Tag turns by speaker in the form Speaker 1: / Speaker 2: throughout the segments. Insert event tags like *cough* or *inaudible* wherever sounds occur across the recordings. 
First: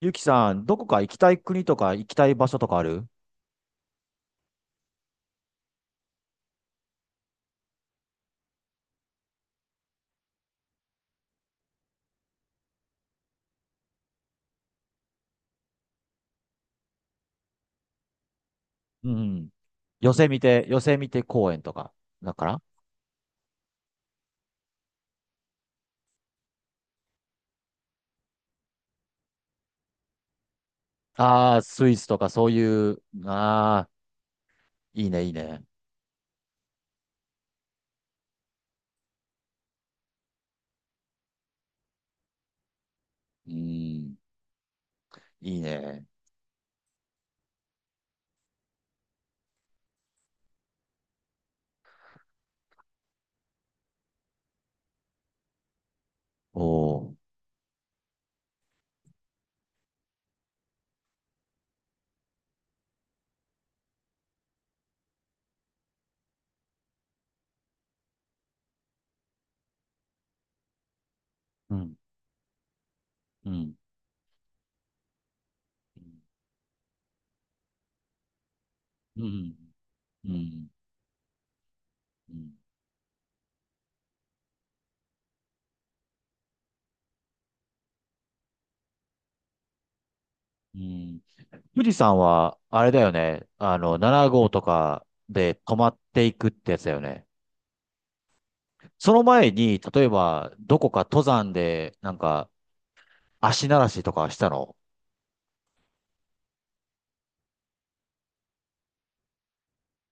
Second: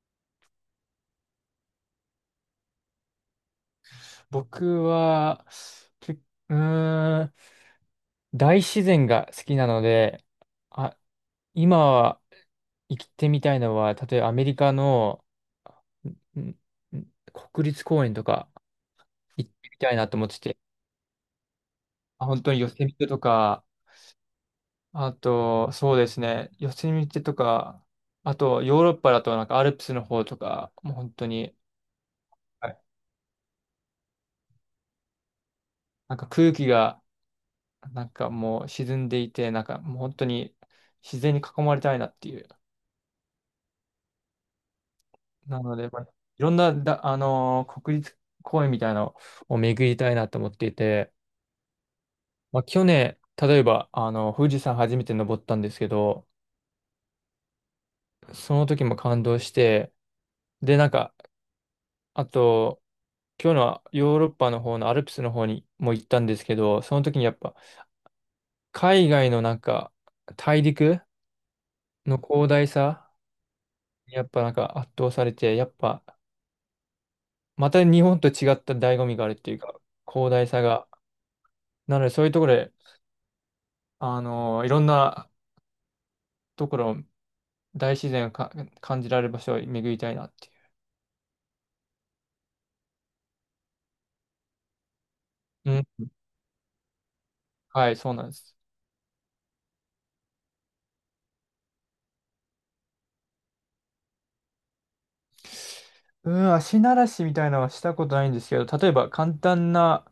Speaker 1: ゆきさん、どこか行きたい国とか行きたい場所とかある？
Speaker 2: 僕は、け、うーん、大自然が好きなので、あ、今は行ってみたいのは、例えばアメリカのんん国立公園とか
Speaker 1: う
Speaker 2: 行
Speaker 1: ん。
Speaker 2: ってみたいなと思ってて、
Speaker 1: ヨセミテ公園とか。だ
Speaker 2: 本
Speaker 1: か
Speaker 2: 当に
Speaker 1: ら。
Speaker 2: ヨセミテとか、あと、そうですね、ヨセミテとか、あとヨーロッパだとアルプスの方とか、もう本当に、
Speaker 1: ああー、スイスとかそう
Speaker 2: はい。
Speaker 1: いう、いいね、いいね。
Speaker 2: 空気がもう沈んでいて、もう本当に自然に囲まれたいなっていう。
Speaker 1: うん、いい
Speaker 2: なので、まあ、
Speaker 1: ね。
Speaker 2: いろんなだ、国立公園みたいなのを巡りたいなと思っていて、まあ、去年、例えば、富士山初めて登ったんですけど、
Speaker 1: おー。
Speaker 2: その時も感動して、で、なんか、あと、今日のはヨーロッパの方のアルプスの方にも行ったんですけど、その時にやっぱ、海外の大陸
Speaker 1: うん、
Speaker 2: の広大さ、
Speaker 1: うん、
Speaker 2: やっぱ圧倒されて、やっ
Speaker 1: う
Speaker 2: ぱ、
Speaker 1: ん、
Speaker 2: また日本と違った醍醐味
Speaker 1: う
Speaker 2: があるってい
Speaker 1: ん、
Speaker 2: うか、
Speaker 1: う
Speaker 2: 広大さ
Speaker 1: ん。
Speaker 2: が。なので、そういうところで、あのいろんなところ、大自然を感じられる場所を巡りたいなっていう。
Speaker 1: うん。富士山は、あれだよね。7号とかで
Speaker 2: う
Speaker 1: 泊まっ
Speaker 2: ん。
Speaker 1: ていくってやつだよね。
Speaker 2: はい、そうなんです。
Speaker 1: その前に、例えば、どこか登山で、なんか、足慣らしとかしたの？
Speaker 2: うん、足慣らしみたいなのはしたことないんですけど、例えば簡単な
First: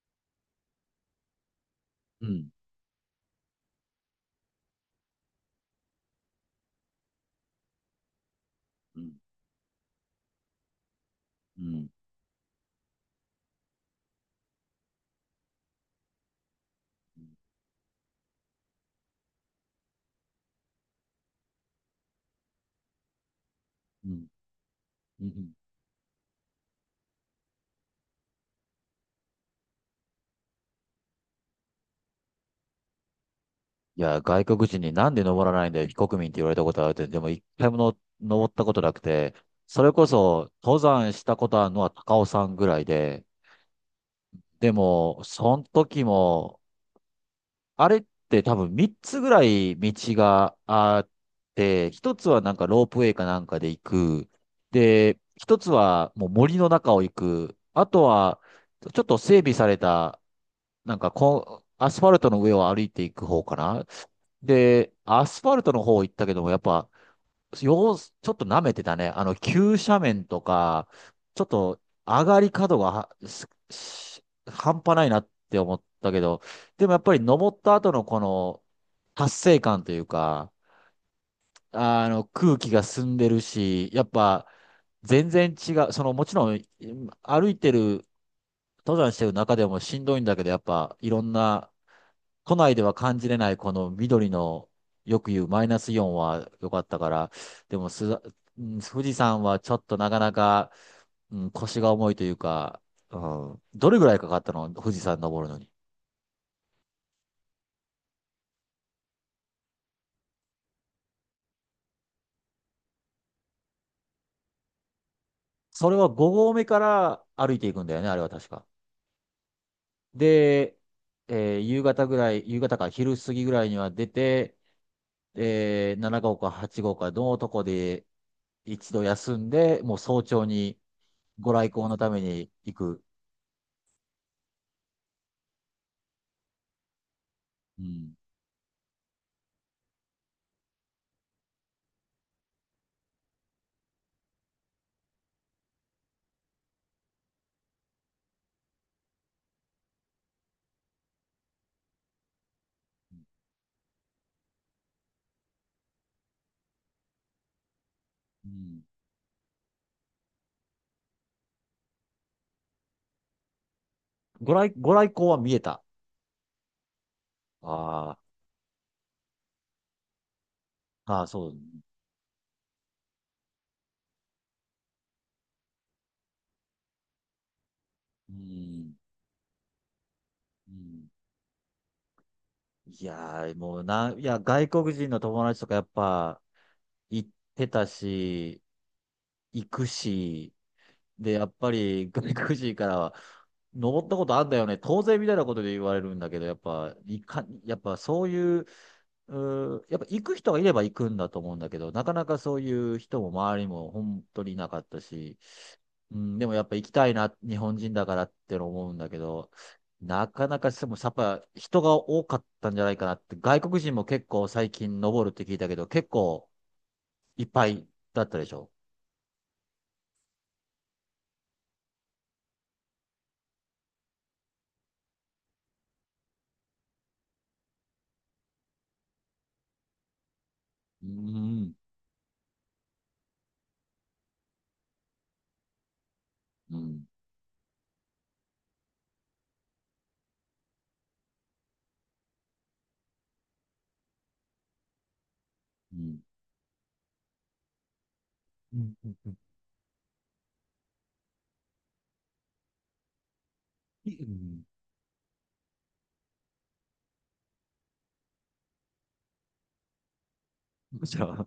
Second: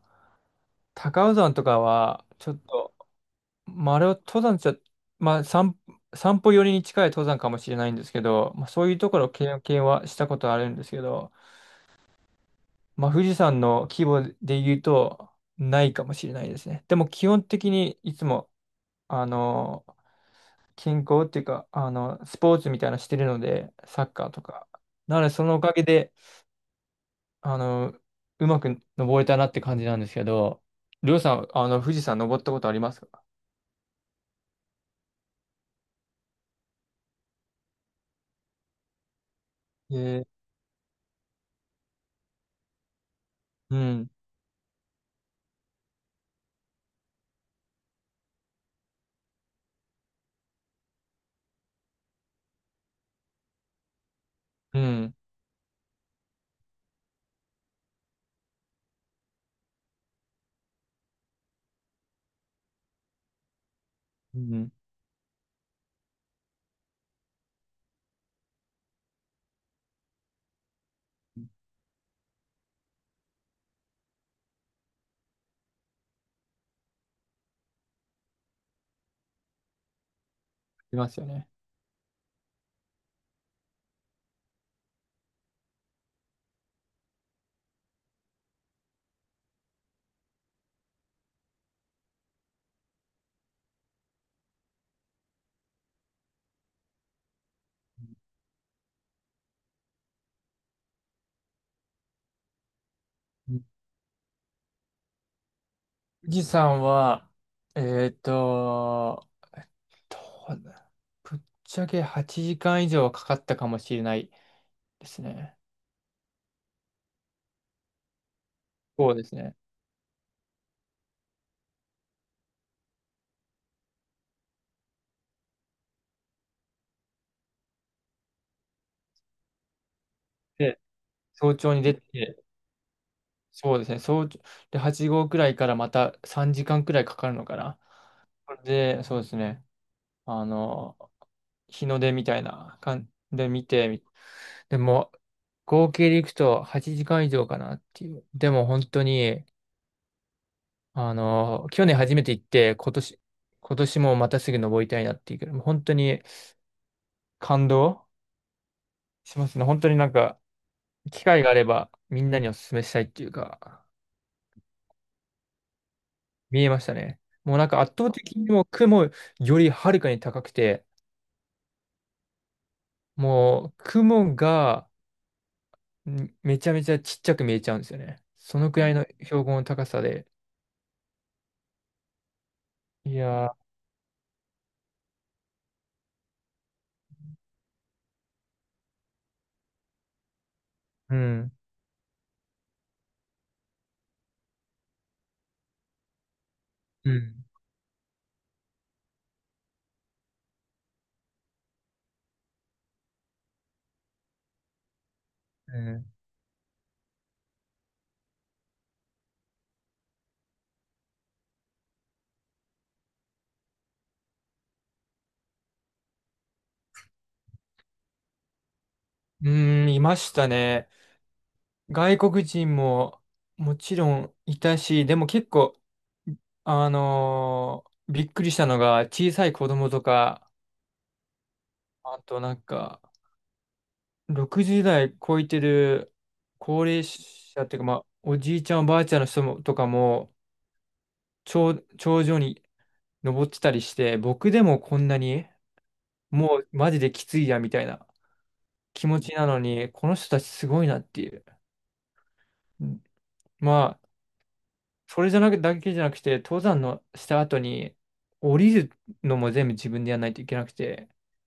Speaker 2: 高尾山とかは、
Speaker 1: う
Speaker 2: ち
Speaker 1: ん。
Speaker 2: ょっと、まあ、あれは登山じゃ、まあ、散歩寄りに近い登山かもしれないんですけど、まあ、そういうところを経験はしたことあるんですけど、
Speaker 1: うん。
Speaker 2: まあ、富士山の規模で言うと、ないかもしれないですね。でも、基本的にいつも、あの、健康っていうか、スポーツみたいなのしてるので、サ
Speaker 1: う
Speaker 2: ッ
Speaker 1: ん。
Speaker 2: カーとか。なの
Speaker 1: う
Speaker 2: で、そ
Speaker 1: ん。
Speaker 2: のおかげで、あの、うまく登れたなって感じなんですけど、りょうさん、富士山登ったことありますか？
Speaker 1: いや、外国人になんで登らないんだよ、非国民って言われたことあるって、でも一回もの登ったことなくて、それ
Speaker 2: え
Speaker 1: こ
Speaker 2: ー、
Speaker 1: そ登山したことあるのは高尾山ぐらいで、
Speaker 2: うん、
Speaker 1: でも、その時も、あれって多分3つぐらい道があって、一つはなんかロープウェイかなんかで行く。
Speaker 2: うん、
Speaker 1: で、1つはもう森の中を行く。あとは、ちょっと整備されたなんかこう、アスファルトの上を歩いていく方かな。
Speaker 2: うん、
Speaker 1: で、アスファルトの方行ったけども、やっぱ、ちょっと舐めてたね。急斜面とか、ちょっと上がり角がはすし半端ないなって思ったけど、でもやっぱり登った後のこの達成感というか、
Speaker 2: ありますよね。
Speaker 1: 空気が澄んでるし、やっぱ、全然違う。その、もちろん、歩いてる登山してる中でもしんどいんだけど、やっぱいろんな、都内では感じれないこの緑の、よく言うマイナスイオンは良かったから、でも、うん。富士山はちょっとなかなか、うん、腰が重いというか、う
Speaker 2: う
Speaker 1: ん、
Speaker 2: ん、
Speaker 1: どれぐらいかかったの富士山登るのに？
Speaker 2: 富士山は、えっと、どうだぶっちゃけ8時間以上はかかったかもしれないですね。
Speaker 1: それは5合目から歩いていくんだよね、あれは確か。
Speaker 2: そうですね。
Speaker 1: で、夕方ぐらい、夕方か昼過ぎぐらいには出て、で、7号か8号かのとこで一度休んで、もう早朝
Speaker 2: で、
Speaker 1: にご
Speaker 2: 早
Speaker 1: 来
Speaker 2: 朝に
Speaker 1: 光
Speaker 2: 出
Speaker 1: のため
Speaker 2: て、
Speaker 1: に行く。
Speaker 2: そうですね。早朝、で、8号くらいからまた3時間くらいかかるのかな。
Speaker 1: うん。
Speaker 2: で、そうですね。あの、日の出みたいな感じで見て、でも、合計でいくと8時間以上かなっていう。でも本当に、あの、去年初めて行って、今年もまたすぐ登りたいなっていうけど、もう本当に感動
Speaker 1: うん。
Speaker 2: しますね。本当に、機会があればみんなにお勧めしたいっていうか、
Speaker 1: ご来光は見えた？
Speaker 2: 見えましたね。もう圧倒
Speaker 1: あ
Speaker 2: 的にもう雲よりはるかに高くて、
Speaker 1: あ、ああ、そう。
Speaker 2: もう雲がめちゃめちゃちっちゃく見えちゃうんですよね。
Speaker 1: う
Speaker 2: そのくら
Speaker 1: ん。
Speaker 2: いの標高の高さで。
Speaker 1: うん。い
Speaker 2: い
Speaker 1: や
Speaker 2: や
Speaker 1: ー、
Speaker 2: ー、
Speaker 1: もうな、いや、外国人の友達とかやっぱ行ってたし、行くし、
Speaker 2: う
Speaker 1: で、や
Speaker 2: ん、
Speaker 1: っぱり外国人からは、登ったことあんだよね。当然みたいなことで言われるんだけど、やっぱ、
Speaker 2: う
Speaker 1: い
Speaker 2: ん、
Speaker 1: か、やっぱそういう。うん、やっぱ行く人がいれば行くんだと思うんだけど、なかなかそういう人も周りも本当になかったし、
Speaker 2: うん、
Speaker 1: うん。でもやっぱ行きたいな日本人だからって思うんだけど、なかなかしてもやっぱ人が多かったんじゃないかなって外国人も結構最近登るって聞いたけど、結構いっぱいだったでしょ？
Speaker 2: うーん、いましたね。外国人ももちろんいたし、でも結構、びっくりしたのが小さい子供とか、
Speaker 1: うん。
Speaker 2: あと、60代超えてる
Speaker 1: うん。う
Speaker 2: 高
Speaker 1: ん。
Speaker 2: 齢者っていうか、まあ、おじいちゃん、おばあちゃんの人もとかも、頂上に登ってたりして、僕でもこんなに、もうマジできついや、みたいな
Speaker 1: うん。
Speaker 2: 気持ち
Speaker 1: う
Speaker 2: なのに、この人たちすごいなっていう。うん。まあ、
Speaker 1: ん。
Speaker 2: それじゃなく、だけじゃなくて、登山のした後に、降りるのも全部自分でやらないといけなく
Speaker 1: む
Speaker 2: て、
Speaker 1: しろ。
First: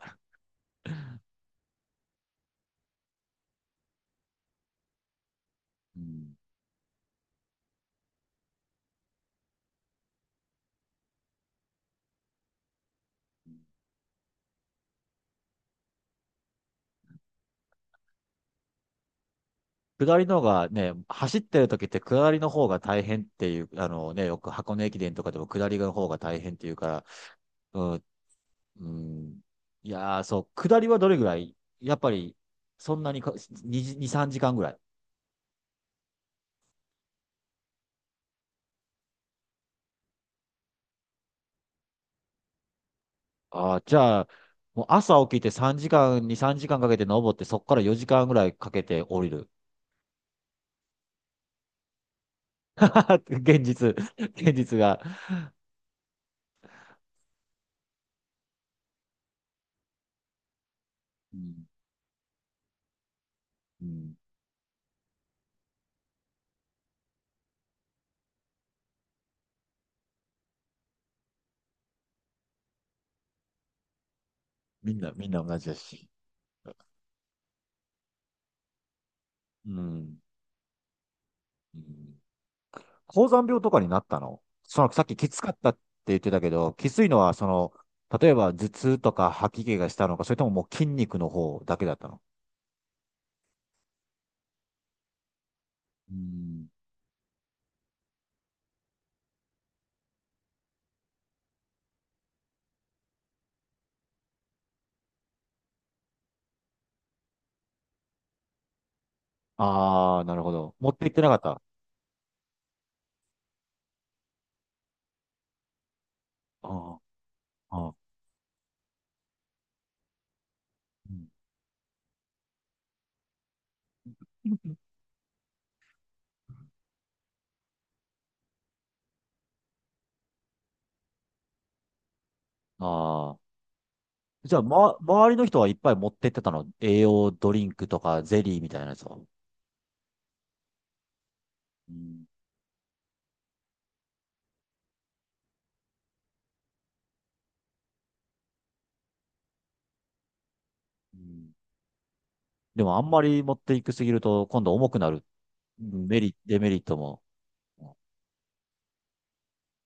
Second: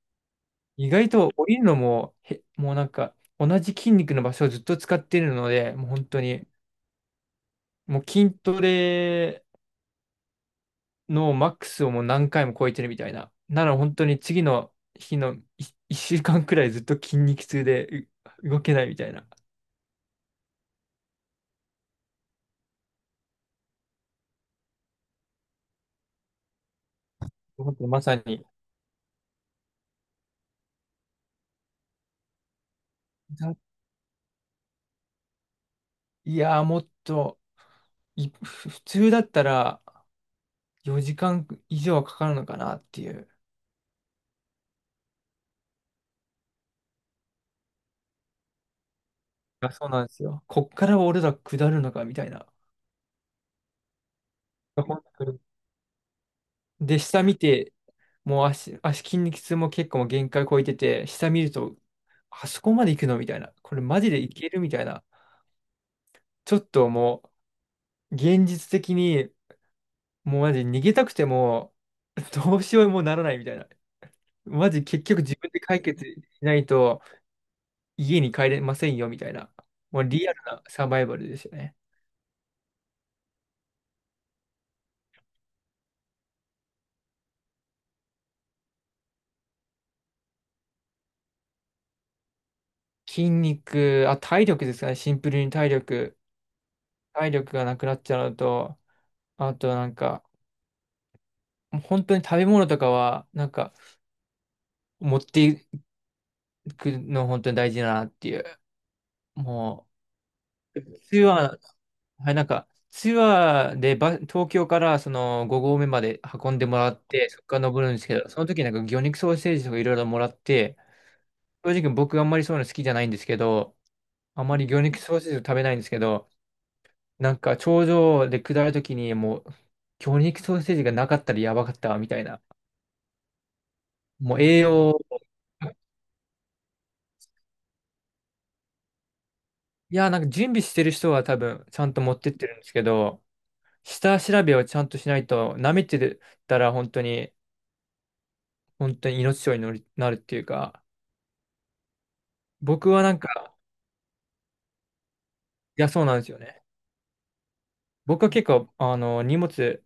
Speaker 2: 意外と降りるのも、もう、同じ筋肉の場所をずっと使ってるので、もう本当に、もう筋トレのマックスをもう何回も超えてるみたいな。なら本当に次の日の1週間くらいずっと筋肉痛で動けないみたいな。
Speaker 1: 下りの方がね、走ってる時って下りの方が大変っていう、あのね、よく箱根駅伝とかでも下りの方が大変っていうから、
Speaker 2: 本当に
Speaker 1: う
Speaker 2: ま
Speaker 1: ん、
Speaker 2: さに。
Speaker 1: うん、いやー、そう、下りはどれぐらいやっぱり、そんなにか、
Speaker 2: だ
Speaker 1: 2、3時間ぐらい。
Speaker 2: いやー、もっと普通だったら4時間以上はかかるのかなっていう。
Speaker 1: ああ、じゃあ、もう朝起きて3時間、2、3時間かけて登って、そこから4時間ぐらいかけて降りる。
Speaker 2: あ、そうなんですよ。こっから俺ら下るのかみたいな。
Speaker 1: *laughs* 現実、現実が。
Speaker 2: 本当に。で、下見て、もう足、足筋肉痛も結構もう限界超えてて、下
Speaker 1: う
Speaker 2: 見る
Speaker 1: ん、
Speaker 2: と、あそこまで行くのみたいな。これ
Speaker 1: う
Speaker 2: マジ
Speaker 1: ん、
Speaker 2: でいけるみたいな。ちょっとも現実的に、もうマジ逃げたくても、どうしようもならないみたいな。マジ結局
Speaker 1: みん
Speaker 2: 自
Speaker 1: な
Speaker 2: 分
Speaker 1: 同
Speaker 2: で
Speaker 1: じだ
Speaker 2: 解決
Speaker 1: し。
Speaker 2: しないと、家に帰れませんよみたいな。
Speaker 1: う
Speaker 2: もう
Speaker 1: ん。
Speaker 2: リアルなサバイバルですよね。
Speaker 1: うん。高山病とかになったのその、さっききつかったって言ってたけど、きついのは、その、例えば頭痛とか吐き気がしたのか、それとももう筋肉の方だけだったの？
Speaker 2: 筋肉、あ、体力ですかね。シンプルに体
Speaker 1: う
Speaker 2: 力。
Speaker 1: ん。
Speaker 2: 体力がなくなっちゃうのと、あとなんか、もう本当に食べ物とかは、持っていくの本当に大事だなっていう。も
Speaker 1: ああ、なるほど。
Speaker 2: う、
Speaker 1: 持っ
Speaker 2: 普
Speaker 1: て行っ
Speaker 2: 通
Speaker 1: てなかっ
Speaker 2: は
Speaker 1: た？
Speaker 2: はい、ツアーで東京からその5合目まで運んでもら
Speaker 1: あ
Speaker 2: って、そこから登
Speaker 1: あ、
Speaker 2: る
Speaker 1: あ
Speaker 2: んですけど、その時魚肉ソーセージとかいろいろもらって、正直僕あんまりそういうの好きじゃないんですけど、あんまり魚肉ソーセージを食べないんですけど、頂上で下る時にもう、魚肉ソーセージがなかったらやばかったわみたいな。
Speaker 1: あ。
Speaker 2: もう
Speaker 1: じゃ
Speaker 2: 栄
Speaker 1: あ、ま、
Speaker 2: 養、
Speaker 1: 周りの人はいっぱい持ってってたの栄養ドリンクとかゼリーみたいなやつを？
Speaker 2: いや、準備してる人は多分ちゃ
Speaker 1: う
Speaker 2: んと持
Speaker 1: ん。
Speaker 2: ってってるんですけど、下調べをちゃんとしないと、舐めてたら本当に、本当に命取りになるっていうか、
Speaker 1: うん。で
Speaker 2: 僕
Speaker 1: も、あ
Speaker 2: は
Speaker 1: ん
Speaker 2: なん
Speaker 1: まり
Speaker 2: か、
Speaker 1: 持っていくすぎると、今度重くなる。
Speaker 2: い
Speaker 1: う
Speaker 2: や、そう
Speaker 1: ん。
Speaker 2: なんですよ
Speaker 1: デ
Speaker 2: ね。
Speaker 1: メリットも。
Speaker 2: 僕は結構、荷物、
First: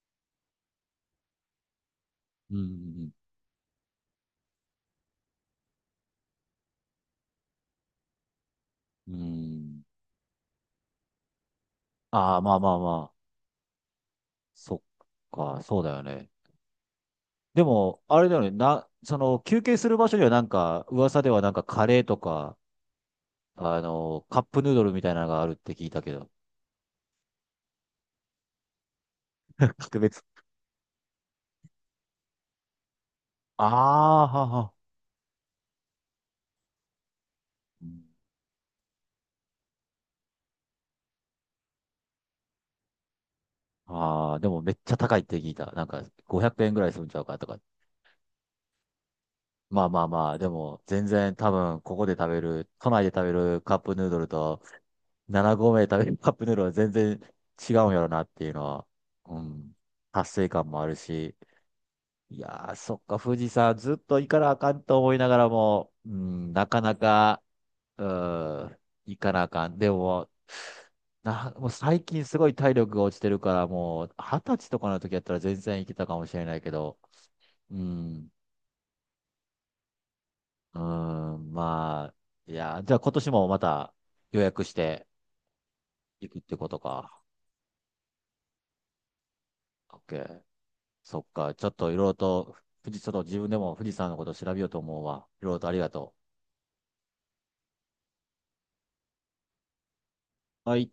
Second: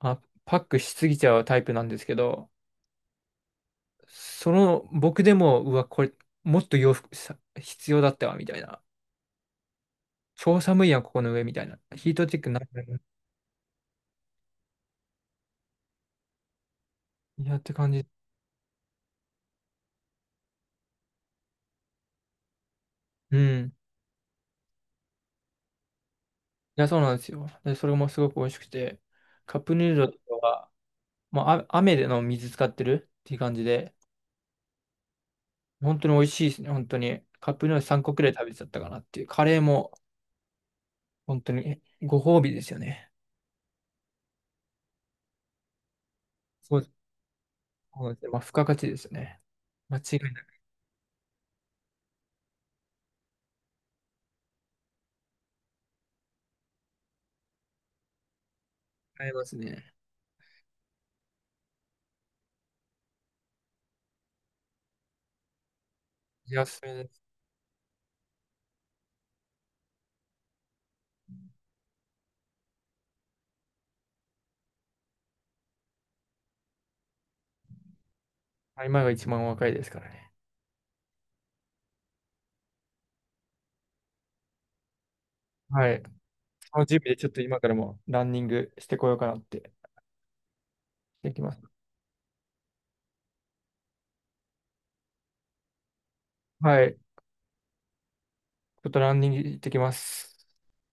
Speaker 2: あ、パックしすぎちゃうタイプなんですけど、
Speaker 1: うん。
Speaker 2: その、僕でも、うわ、これ、もっと洋服、必要だったわ、みたいな。
Speaker 1: うん。
Speaker 2: 超寒いやん、ここの上、みたいな。ヒート
Speaker 1: あ
Speaker 2: チ
Speaker 1: あ、
Speaker 2: ェック
Speaker 1: まあ
Speaker 2: な、い
Speaker 1: まあま、そっか、そうだよね。
Speaker 2: っ
Speaker 1: で
Speaker 2: て感
Speaker 1: も、
Speaker 2: じ。
Speaker 1: あれだよね、その、休憩する場所にはなんか、噂ではなんかカレーとか、
Speaker 2: うん。
Speaker 1: カップヌードルみたいなのがあるって聞いたけど。
Speaker 2: いや、そうなんですよ。で、それもすごく美味しくて、カッ
Speaker 1: *laughs*
Speaker 2: プヌー
Speaker 1: 格
Speaker 2: ドルと
Speaker 1: 別。
Speaker 2: かは、もう、あ、雨での水使ってるっていう感じ
Speaker 1: あ
Speaker 2: で、
Speaker 1: あ、はは。
Speaker 2: 本当に美味しいですね、本当に。カップヌードル
Speaker 1: うん。
Speaker 2: 3個くらい食べちゃったかなっていう。カレーも、本当にご褒美ですよね。
Speaker 1: ああ、でもめっちゃ高いって聞いた。なんか、500円
Speaker 2: そ
Speaker 1: ぐ
Speaker 2: うで
Speaker 1: らい
Speaker 2: す。
Speaker 1: するんちゃうかとか。
Speaker 2: そうですね。まあ、付加価値ですね。
Speaker 1: まあ
Speaker 2: 間
Speaker 1: ま
Speaker 2: 違
Speaker 1: あ
Speaker 2: い
Speaker 1: まあ、
Speaker 2: な
Speaker 1: で
Speaker 2: く
Speaker 1: も、全然多分、ここで食べる、都内で食べるカップヌードルと、7合目で食べる *laughs* カップヌードルは全然違うんやろなっていうのは、
Speaker 2: あり
Speaker 1: う
Speaker 2: ます
Speaker 1: ん、
Speaker 2: ね。
Speaker 1: 達成感もあるし、いやー、そっか、富士山ずっと行かなあかんと思いながらも、うん、
Speaker 2: い
Speaker 1: な
Speaker 2: や、そ
Speaker 1: かな
Speaker 2: うです。
Speaker 1: か、うん、行かなあかん。でも、もう最近すごい体力が落ちてるから、もう20歳とかの時やったら全然行けたかもしれないけど、うん、
Speaker 2: 今が一番若いですからね。
Speaker 1: うん、まあ、いやー、じゃあ今年もまた予約して
Speaker 2: はい。
Speaker 1: 行くってこと
Speaker 2: その準備で
Speaker 1: か？
Speaker 2: ちょっと今からもランニングしてこようかなって。
Speaker 1: OK。そっ
Speaker 2: できま
Speaker 1: か、ちょ
Speaker 2: す。
Speaker 1: っといろいろと、ちょっと自分でも富士山のこと調べようと思うわ。いろいろとありがと
Speaker 2: はい。ちょっとランニング行ってきます。
Speaker 1: う。はい。